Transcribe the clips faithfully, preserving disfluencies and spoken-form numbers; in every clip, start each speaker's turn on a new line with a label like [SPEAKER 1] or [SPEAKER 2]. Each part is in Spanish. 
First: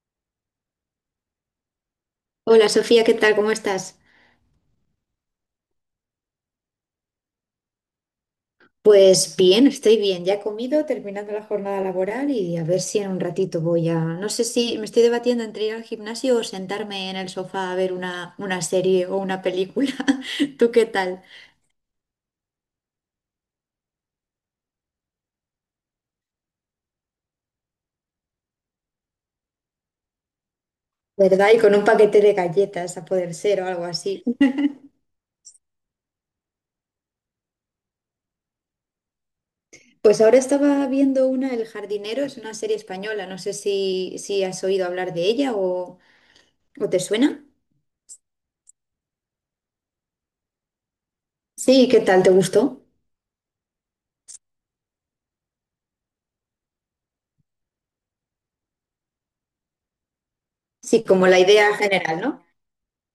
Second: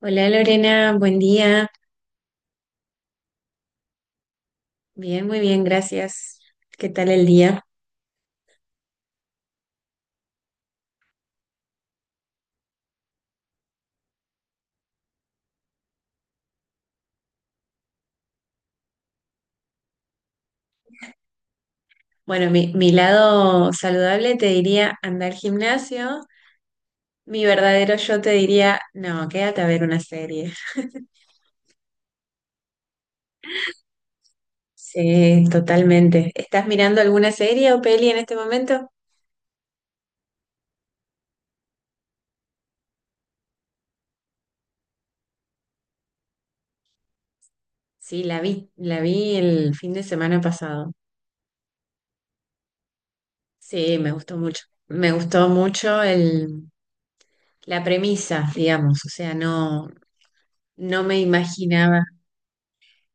[SPEAKER 1] Hola Lorena, buen día.
[SPEAKER 2] Hola Sofía, ¿qué tal? ¿Cómo estás?
[SPEAKER 1] Bien, muy bien, gracias. ¿Qué tal el día?
[SPEAKER 2] Pues bien, estoy bien. Ya he comido, terminando la jornada laboral y a ver si en un ratito, voy a... No sé si me estoy debatiendo entre ir al gimnasio o sentarme en el sofá a ver una, una serie o una película. ¿Tú qué tal?
[SPEAKER 1] Bueno, mi, mi lado saludable te diría andar al gimnasio. Mi verdadero yo te diría, no, quédate a ver una serie.
[SPEAKER 2] ¿Verdad? Y con un paquete de galletas a poder ser o algo así.
[SPEAKER 1] Sí, totalmente. ¿Estás mirando alguna serie o peli en este momento?
[SPEAKER 2] Pues ahora estaba viendo una, El jardinero, es una serie española. No sé si, si has oído hablar de ella o, o te suena.
[SPEAKER 1] Sí, la vi, la vi el fin de semana pasado.
[SPEAKER 2] Sí, ¿qué tal? ¿Te gustó?
[SPEAKER 1] Sí, me gustó mucho. Me gustó mucho el, la premisa, digamos. O sea, no,
[SPEAKER 2] Sí,
[SPEAKER 1] no me
[SPEAKER 2] como la idea
[SPEAKER 1] imaginaba.
[SPEAKER 2] general, ¿no?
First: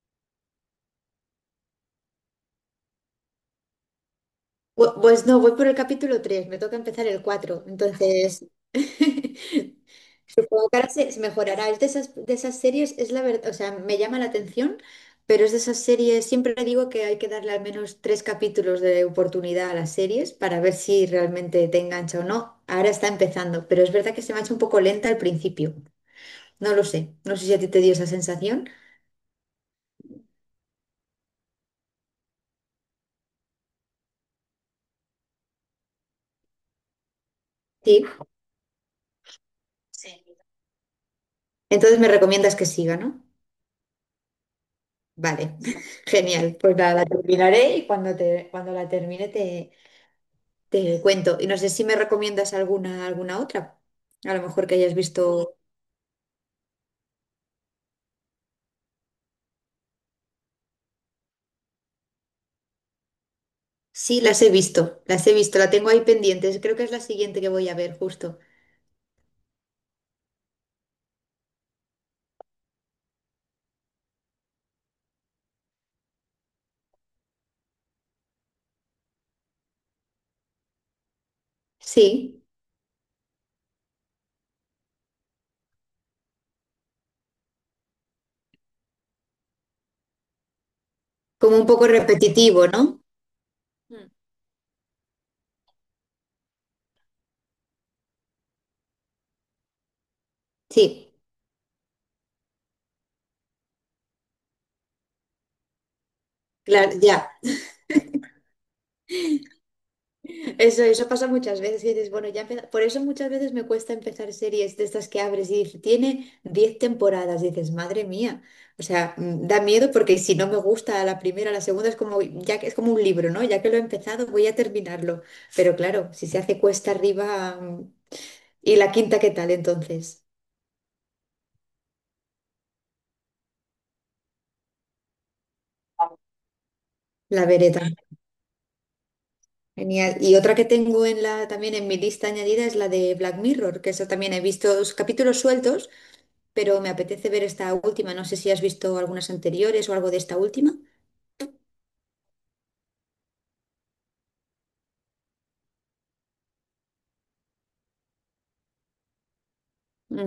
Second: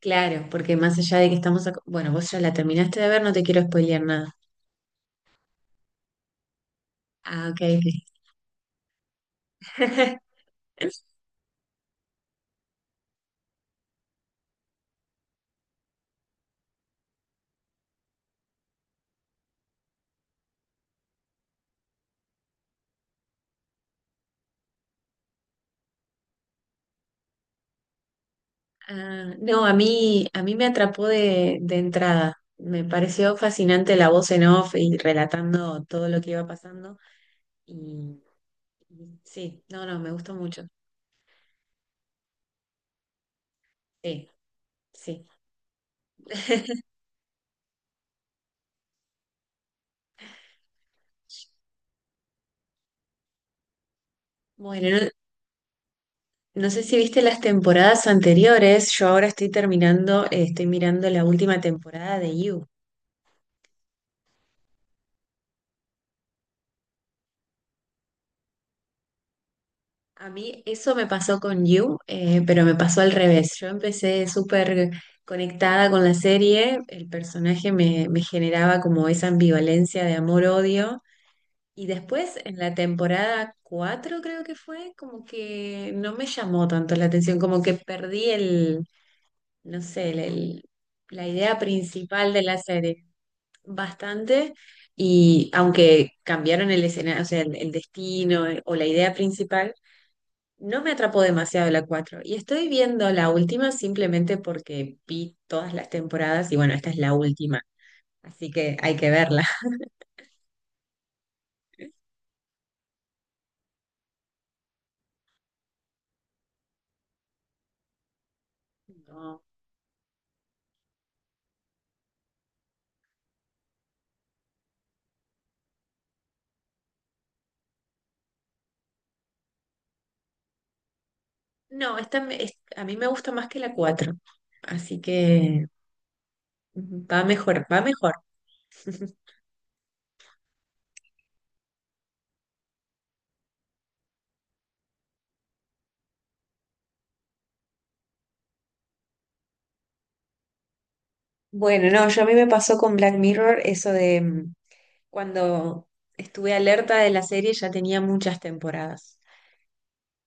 [SPEAKER 1] Claro, porque más allá de que estamos... ac- Bueno, vos ya la terminaste de ver, no te quiero spoilear nada.
[SPEAKER 2] Bu- Pues no, voy por el capítulo tres, me toca empezar el
[SPEAKER 1] Ah, ok,
[SPEAKER 2] cuatro,
[SPEAKER 1] ok.
[SPEAKER 2] entonces supongo que ahora se, se mejorará. Es de esas, de esas series, es la verdad, o sea, me llama la atención, pero es de esas series, siempre le digo que hay que darle al menos tres capítulos de oportunidad a las series para ver si realmente te engancha o no. Ahora está empezando, pero es verdad que se me ha hecho un poco lenta al principio. No lo sé, no sé si a ti te dio esa sensación.
[SPEAKER 1] Ah, no, a mí, a mí me atrapó de, de entrada. Me pareció fascinante la voz en off y relatando todo lo que iba pasando.
[SPEAKER 2] Sí.
[SPEAKER 1] Y, y sí, no, no, me
[SPEAKER 2] Sí.
[SPEAKER 1] gustó mucho.
[SPEAKER 2] Entonces me recomiendas que siga, ¿no?
[SPEAKER 1] Sí, sí.
[SPEAKER 2] Vale, genial. Pues nada, la terminaré y cuando, te, cuando la termine te, te cuento. Y no sé si me recomiendas alguna, alguna otra. A lo mejor que
[SPEAKER 1] Bueno,
[SPEAKER 2] hayas
[SPEAKER 1] no,
[SPEAKER 2] visto.
[SPEAKER 1] no sé si viste las temporadas anteriores. Yo ahora estoy terminando, eh, estoy mirando la última temporada de You.
[SPEAKER 2] Sí, las he visto, las he visto, la tengo ahí pendientes. Creo que es la siguiente que voy a ver, justo.
[SPEAKER 1] A mí eso me pasó con You, eh, pero me pasó al revés. Yo empecé súper conectada con la serie, el personaje me, me generaba como esa ambivalencia de amor-odio. Y después
[SPEAKER 2] Sí,
[SPEAKER 1] en la temporada cuatro creo que fue, como que no me llamó tanto la atención, como que perdí el, no sé, el, el- la idea
[SPEAKER 2] como un poco
[SPEAKER 1] principal de la
[SPEAKER 2] repetitivo, ¿no?
[SPEAKER 1] serie
[SPEAKER 2] Mm.
[SPEAKER 1] bastante. Y aunque cambiaron el escenario, o sea, el, el destino eh, o la idea principal no me
[SPEAKER 2] Sí,
[SPEAKER 1] atrapó demasiado la cuatro y estoy viendo la última simplemente porque vi todas las temporadas y bueno, esta
[SPEAKER 2] claro,
[SPEAKER 1] es la
[SPEAKER 2] ya.
[SPEAKER 1] última, así que hay que verla.
[SPEAKER 2] Eso, eso pasa muchas veces y dices, bueno, ya empieza- por eso muchas veces me cuesta empezar series de estas que abres y dices, tiene diez temporadas. Y dices, madre mía. O sea,
[SPEAKER 1] No,
[SPEAKER 2] mm, da miedo porque si no me gusta la primera, la segunda es como, ya que es como un libro, ¿no? Ya que lo he empezado, voy a terminarlo. Pero claro, si se hace cuesta arriba, mm, ¿y la quinta qué tal entonces?
[SPEAKER 1] no, esta me- es- a mí me gusta más que la cuatro, así que ujú, va
[SPEAKER 2] La
[SPEAKER 1] mejor,
[SPEAKER 2] veré
[SPEAKER 1] va
[SPEAKER 2] también.
[SPEAKER 1] mejor.
[SPEAKER 2] Genial. Y otra que tengo en la, también en mi lista añadida es la de Black Mirror, que eso también he visto dos capítulos sueltos, pero me apetece ver esta última. No sé si has visto algunas anteriores o algo de esta última.
[SPEAKER 1] Bueno, no, yo a mí me pasó con Black Mirror eso de mm, cuando estuve alerta de la serie ya tenía muchas temporadas.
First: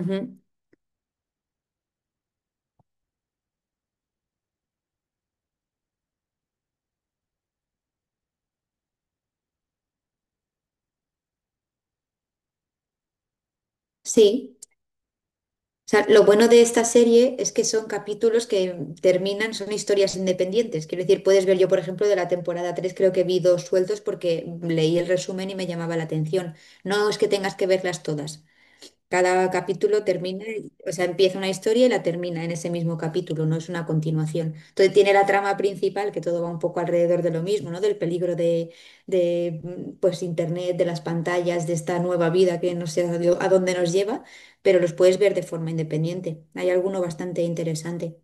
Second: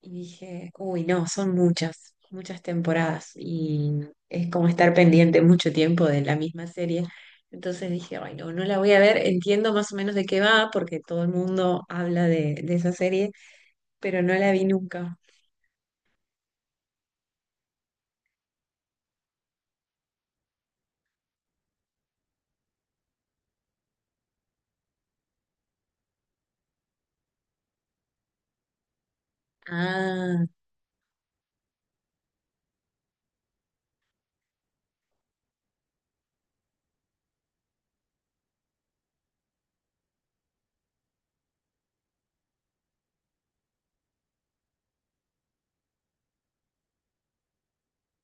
[SPEAKER 1] Y dije, uy, no, son muchas, muchas temporadas y es como estar pendiente mucho tiempo de la misma serie. Entonces dije, ay, no, no la voy a ver, entiendo más o menos de qué va porque todo el mundo habla de, de esa serie, pero no la
[SPEAKER 2] Sí.
[SPEAKER 1] vi nunca.
[SPEAKER 2] O sea, lo bueno de esta serie es que son capítulos que terminan, son historias independientes. Quiero decir, puedes ver yo, por ejemplo, de la temporada tres, creo que vi dos sueltos porque leí el resumen y me llamaba la atención. No es que tengas que verlas todas. Cada capítulo termina,
[SPEAKER 1] Ah,
[SPEAKER 2] o sea, empieza una historia y la termina en ese mismo capítulo, no es una continuación. Entonces tiene la trama principal, que todo va un poco alrededor de lo mismo, ¿no? Del peligro de, de mm, pues, Internet, de las pantallas, de esta nueva vida que no sé a dó- a dónde nos lleva, pero los puedes ver de forma independiente. Hay alguno bastante interesante.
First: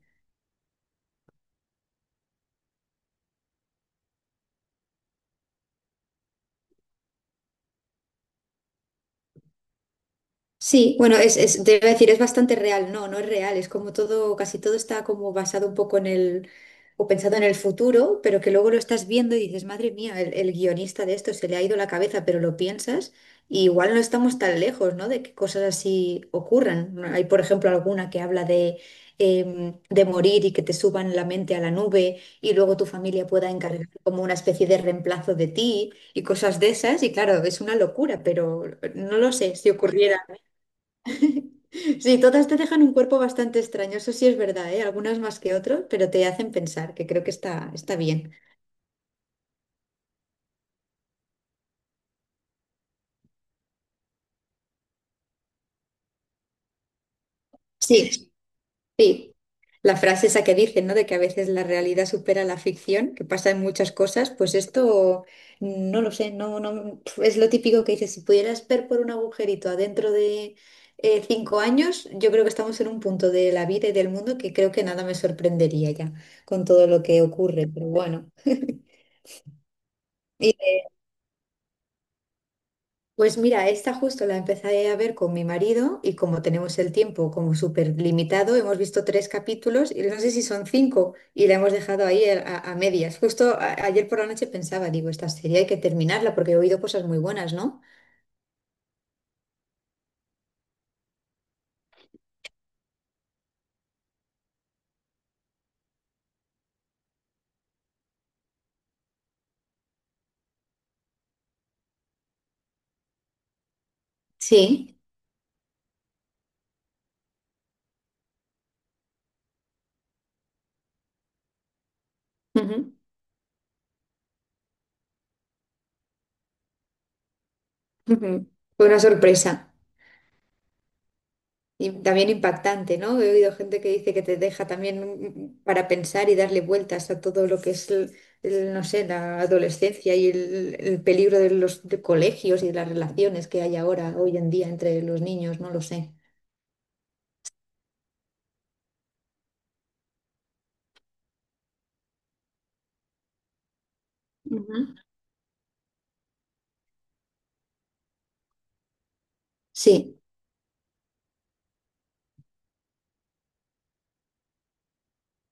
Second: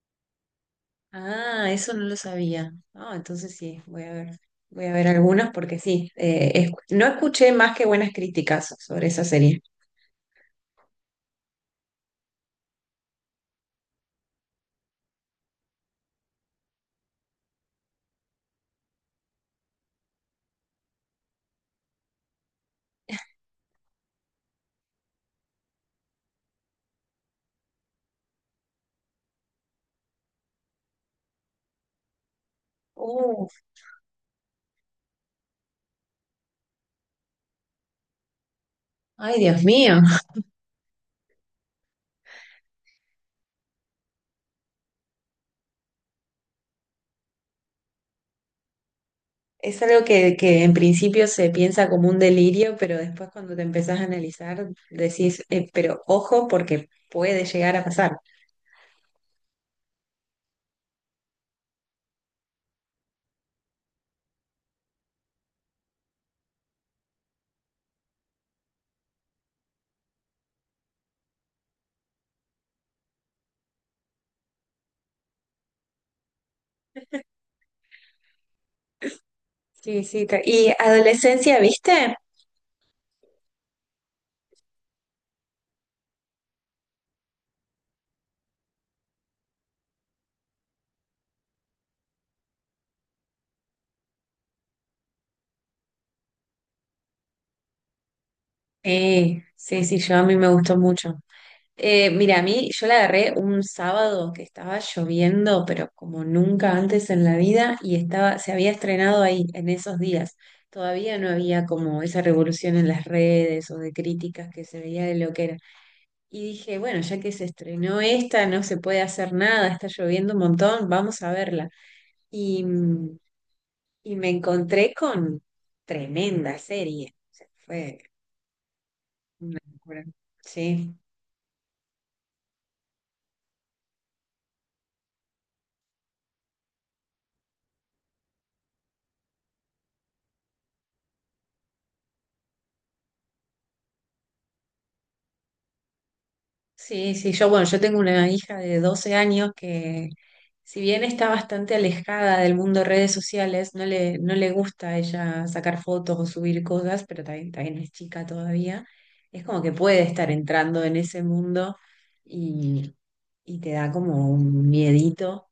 [SPEAKER 1] Ah, eso no lo sabía. Ah, entonces sí, voy a ver, voy a ver algunas porque sí, eh, es- no escuché más que buenas críticas sobre esa serie.
[SPEAKER 2] Sí, bueno, es, es, te iba a decir, es bastante real. No, no es real. Es como todo, casi todo está como basado un poco en el, o pensado en el futuro, pero que luego lo estás viendo y dices, madre mía, el, el guionista de esto se le ha ido la cabeza, pero lo piensas y igual no estamos tan lejos, ¿no? De que cosas así ocurran. No, hay, por ejemplo, alguna que habla de, em, de morir y que te suban la mente a la nube y luego tu familia pueda
[SPEAKER 1] Uf,
[SPEAKER 2] encargar como una especie de reemplazo de ti y cosas de esas. Y claro, es una locura, pero no lo
[SPEAKER 1] ay,
[SPEAKER 2] sé
[SPEAKER 1] Dios
[SPEAKER 2] si
[SPEAKER 1] mío.
[SPEAKER 2] ocurriera. Sí, todas te dejan un cuerpo bastante extraño, eso sí es verdad, ¿eh? Algunas más que otras, pero te hacen pensar, que creo que está, está bien.
[SPEAKER 1] Es algo que, que en principio se piensa como un delirio, pero después cuando te empezás a analizar decís, "Eh, pero ojo porque puede llegar a
[SPEAKER 2] Sí,
[SPEAKER 1] pasar.
[SPEAKER 2] sí. La frase esa que dicen, ¿no? De que a veces la realidad supera la ficción, que pasa en muchas cosas, pues esto, mm, no lo sé, no, no, es lo típico que dices, si pudieras ver por un agujerito adentro de eh, cinco años, yo creo que estamos en un punto de la vida y del mundo que creo que nada me sorprendería ya con todo lo que ocurre, pero bueno.
[SPEAKER 1] Sí, sí. te- ¿Y adolescencia, viste?
[SPEAKER 2] Pues mira, esta justo la empecé a ver con mi marido y como tenemos el tiempo como súper limitado, hemos visto tres capítulos y no sé si son cinco y la hemos dejado ahí a, a- a medias. Justo a- ayer por la noche pensaba, digo, esta serie hay que terminarla porque he oído cosas muy buenas, ¿no?
[SPEAKER 1] Sí, sí, sí, yo a mí me gustó mucho. Eh, mira, a mí yo la agarré un sábado que estaba lloviendo, pero como nunca antes en la vida, y estaba, se había estrenado ahí en esos días. Todavía no había como esa revolución en las redes o de críticas que se
[SPEAKER 2] Sí.
[SPEAKER 1] veía de lo que era. Y dije, bueno, ya que se estrenó esta, no se puede hacer nada, está lloviendo un montón, vamos a verla. Y,
[SPEAKER 2] Ujú,
[SPEAKER 1] mm, y me encontré con tremenda serie. O sea, fue
[SPEAKER 2] ujú. Fue una
[SPEAKER 1] una
[SPEAKER 2] sorpresa.
[SPEAKER 1] locura. Sí.
[SPEAKER 2] Y también impactante, ¿no? He oído gente que dice que te deja también, mm, para pensar y darle vueltas a todo lo que es, el- el, no sé, la adolescencia y el, el peligro de los de colegios y de las relaciones que hay ahora, hoy en día, entre los niños, no lo sé.
[SPEAKER 1] Sí, sí, yo, bueno, yo tengo una hija de doce años que, si bien está bastante alejada del mundo de redes sociales, no le, no le gusta
[SPEAKER 2] Ujú.
[SPEAKER 1] a ella sacar fotos o subir cosas, pero también, también es chica todavía. Es como que puede
[SPEAKER 2] Sí,
[SPEAKER 1] estar entrando en ese mundo y, y te da como un miedito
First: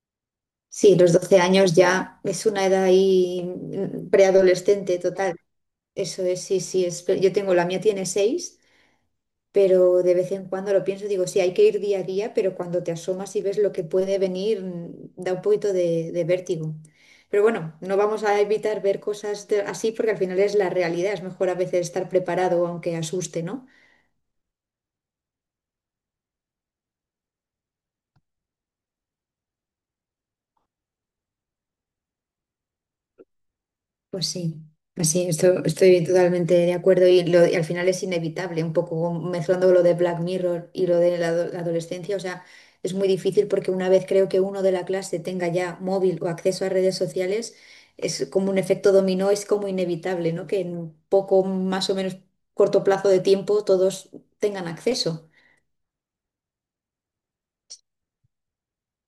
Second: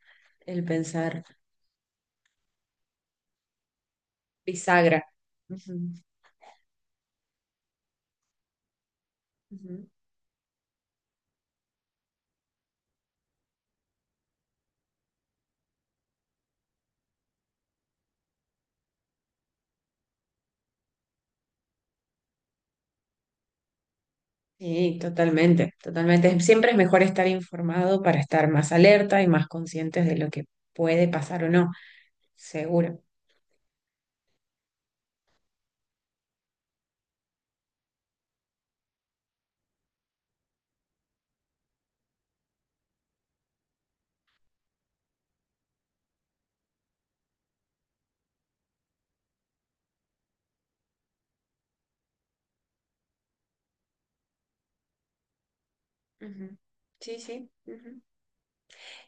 [SPEAKER 1] el
[SPEAKER 2] sí, los
[SPEAKER 1] pensar
[SPEAKER 2] doce años ya es una edad ahí, mm, preadolescente
[SPEAKER 1] bisagra.
[SPEAKER 2] total.
[SPEAKER 1] Ujú,
[SPEAKER 2] Eso es, sí, sí, es, yo tengo, la mía tiene seis.
[SPEAKER 1] ujú.
[SPEAKER 2] Pero de vez en cuando lo pienso, digo, sí, hay que ir día a día, pero cuando te asomas y ves lo que puede venir, mm, da un poquito de, de vértigo. Pero bueno, no vamos a evitar ver cosas de- así porque al final es la realidad, es mejor a veces estar preparado aunque asuste, ¿no?
[SPEAKER 1] Sí, totalmente, totalmente. Siempre es mejor estar informado para estar más alerta y más conscientes de lo que puede pasar o no. Seguro.
[SPEAKER 2] Pues sí, pues sí, esto- estoy totalmente de acuerdo y, lo- y al final es inevitable, un poco mezclando lo de Black Mirror y lo de la, ado- la adolescencia, o sea, es muy difícil porque una vez creo que uno de la clase tenga ya móvil o acceso a redes sociales, es como un efecto dominó, es como inevitable, ¿no? Que en un poco más o menos corto plazo de tiempo todos tengan acceso.
[SPEAKER 1] Ujú. Sí, sí. Ujú.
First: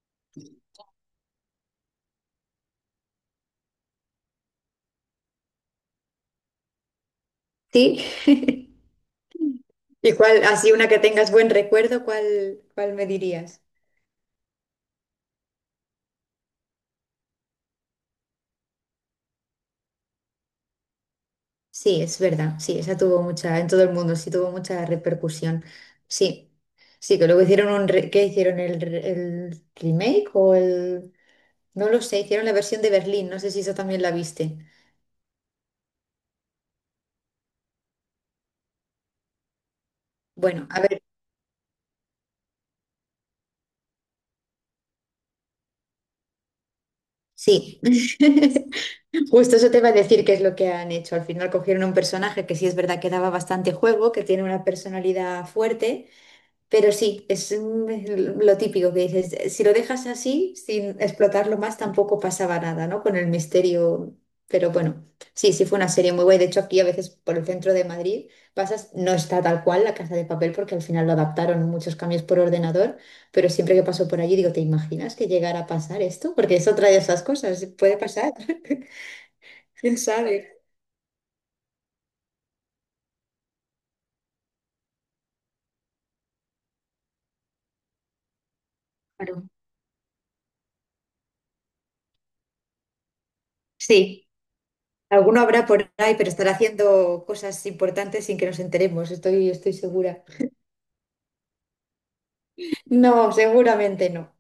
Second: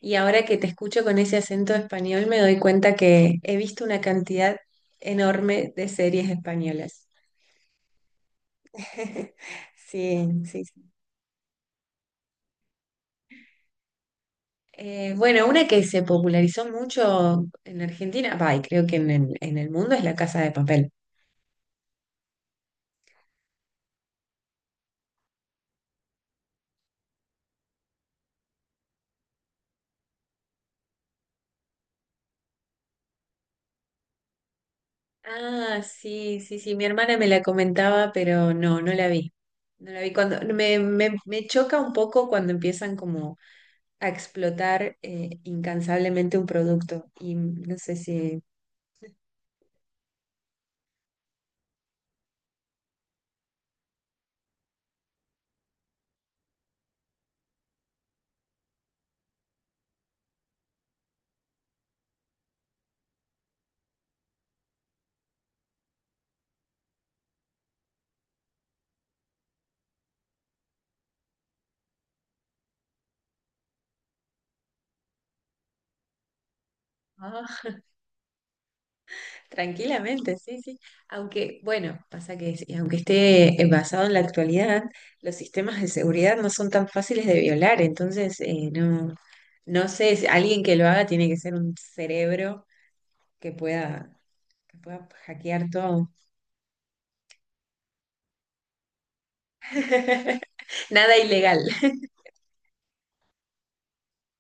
[SPEAKER 1] Y ahora que te escucho con ese acento español, me doy cuenta que he visto una cantidad enorme de series españolas.
[SPEAKER 2] Sí. ¿Y
[SPEAKER 1] Sí,
[SPEAKER 2] cuál,
[SPEAKER 1] sí,
[SPEAKER 2] así
[SPEAKER 1] sí.
[SPEAKER 2] una que tengas buen recuerdo, cuál, cuál me dirías?
[SPEAKER 1] Eh, bueno, una que se popularizó mucho en Argentina, va, y creo que en el, en el mundo es La Casa de Papel.
[SPEAKER 2] Sí, es verdad, sí, esa tuvo mucha, en todo el mundo, sí tuvo mucha repercusión. Sí, sí, que luego hicieron un, re- ¿qué hicieron? ¿El, re- el remake o el...? No lo sé, hicieron la versión de Berlín, no sé si eso también la viste.
[SPEAKER 1] Ah, sí, sí, sí, mi hermana me la comentaba, pero no, no la vi. No la vi cuando
[SPEAKER 2] Bueno,
[SPEAKER 1] me,
[SPEAKER 2] a ver,
[SPEAKER 1] me, me choca un poco cuando empiezan como a explotar eh, incansablemente un producto. Y no
[SPEAKER 2] sí,
[SPEAKER 1] sé si...
[SPEAKER 2] justo eso te iba a decir que es lo que han hecho. Al final cogieron un personaje que sí es verdad que daba bastante juego, que tiene una personalidad fuerte. Pero sí, es, mm, lo típico que dices. Si lo dejas así, sin explotarlo más, tampoco pasaba nada, ¿no? Con el misterio. Pero bueno, sí, sí fue una serie muy guay. De hecho, aquí a veces por el centro de Madrid pasas, no está tal cual la Casa de Papel, porque al final lo adaptaron muchos cambios por ordenador, pero siempre que paso por allí digo, ¿te imaginas que llegara a pasar esto? Porque es otra de esas
[SPEAKER 1] Ah,
[SPEAKER 2] cosas, puede pasar. ¿Quién
[SPEAKER 1] tranquilamente,
[SPEAKER 2] sabe?
[SPEAKER 1] sí, sí. Aunque, bueno, pasa que sí, aunque esté eh, basado en la actualidad, los sistemas de seguridad no son tan fáciles de violar. Entonces, eh, no,
[SPEAKER 2] Claro.
[SPEAKER 1] no sé, si alguien que lo haga tiene que ser un cerebro que pueda,
[SPEAKER 2] Sí,
[SPEAKER 1] que pueda
[SPEAKER 2] alguno habrá
[SPEAKER 1] hackear
[SPEAKER 2] por
[SPEAKER 1] todo.
[SPEAKER 2] ahí, pero estará haciendo cosas importantes sin que nos enteremos, estoy, estoy segura.
[SPEAKER 1] Nada ilegal.
[SPEAKER 2] No, seguramente no.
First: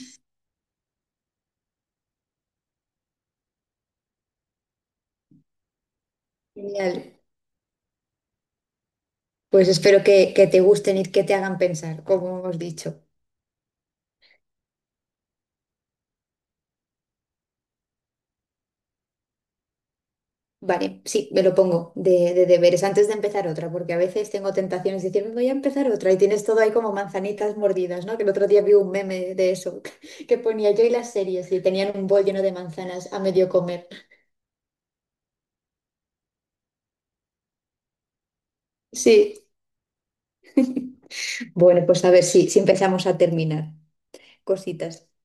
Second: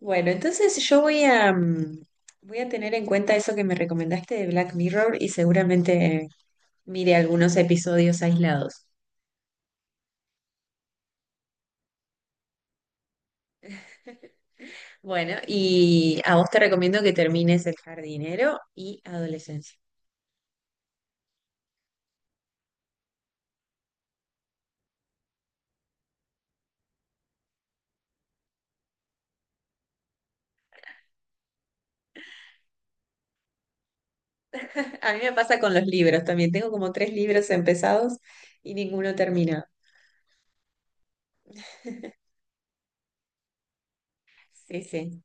[SPEAKER 1] Bueno, entonces yo voy a, mm, voy a tener en cuenta eso que me recomendaste de Black Mirror y seguramente
[SPEAKER 2] Genial.
[SPEAKER 1] mire algunos episodios aislados.
[SPEAKER 2] Pues espero que, que te gusten y que te hagan pensar, como hemos dicho.
[SPEAKER 1] Bueno, y a vos te recomiendo que termines El jardinero y Adolescencia.
[SPEAKER 2] Vale, sí, me lo pongo de, de deberes antes de empezar otra, porque a veces tengo tentaciones de decir, voy a empezar otra y tienes todo ahí como manzanitas mordidas, ¿no? Que el otro día vi un meme de eso, que ponía yo y las series y tenían un bol lleno de manzanas a medio comer.
[SPEAKER 1] A mí me pasa con los libros también. Tengo como tres libros empezados y ninguno
[SPEAKER 2] Sí,
[SPEAKER 1] terminado.
[SPEAKER 2] bueno, pues a ver si, si empezamos a terminar
[SPEAKER 1] Sí,
[SPEAKER 2] cositas.
[SPEAKER 1] sí.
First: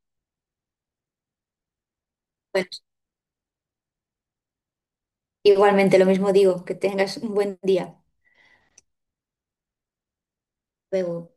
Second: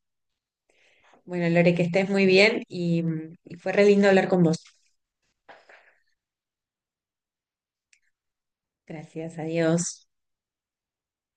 [SPEAKER 1] Bueno, Lore, que estés muy bien
[SPEAKER 2] Bueno,
[SPEAKER 1] y, mm, y fue re lindo hablar con vos.
[SPEAKER 2] igualmente lo mismo digo, que tengas un buen día. Hasta
[SPEAKER 1] Gracias, adiós.
[SPEAKER 2] luego.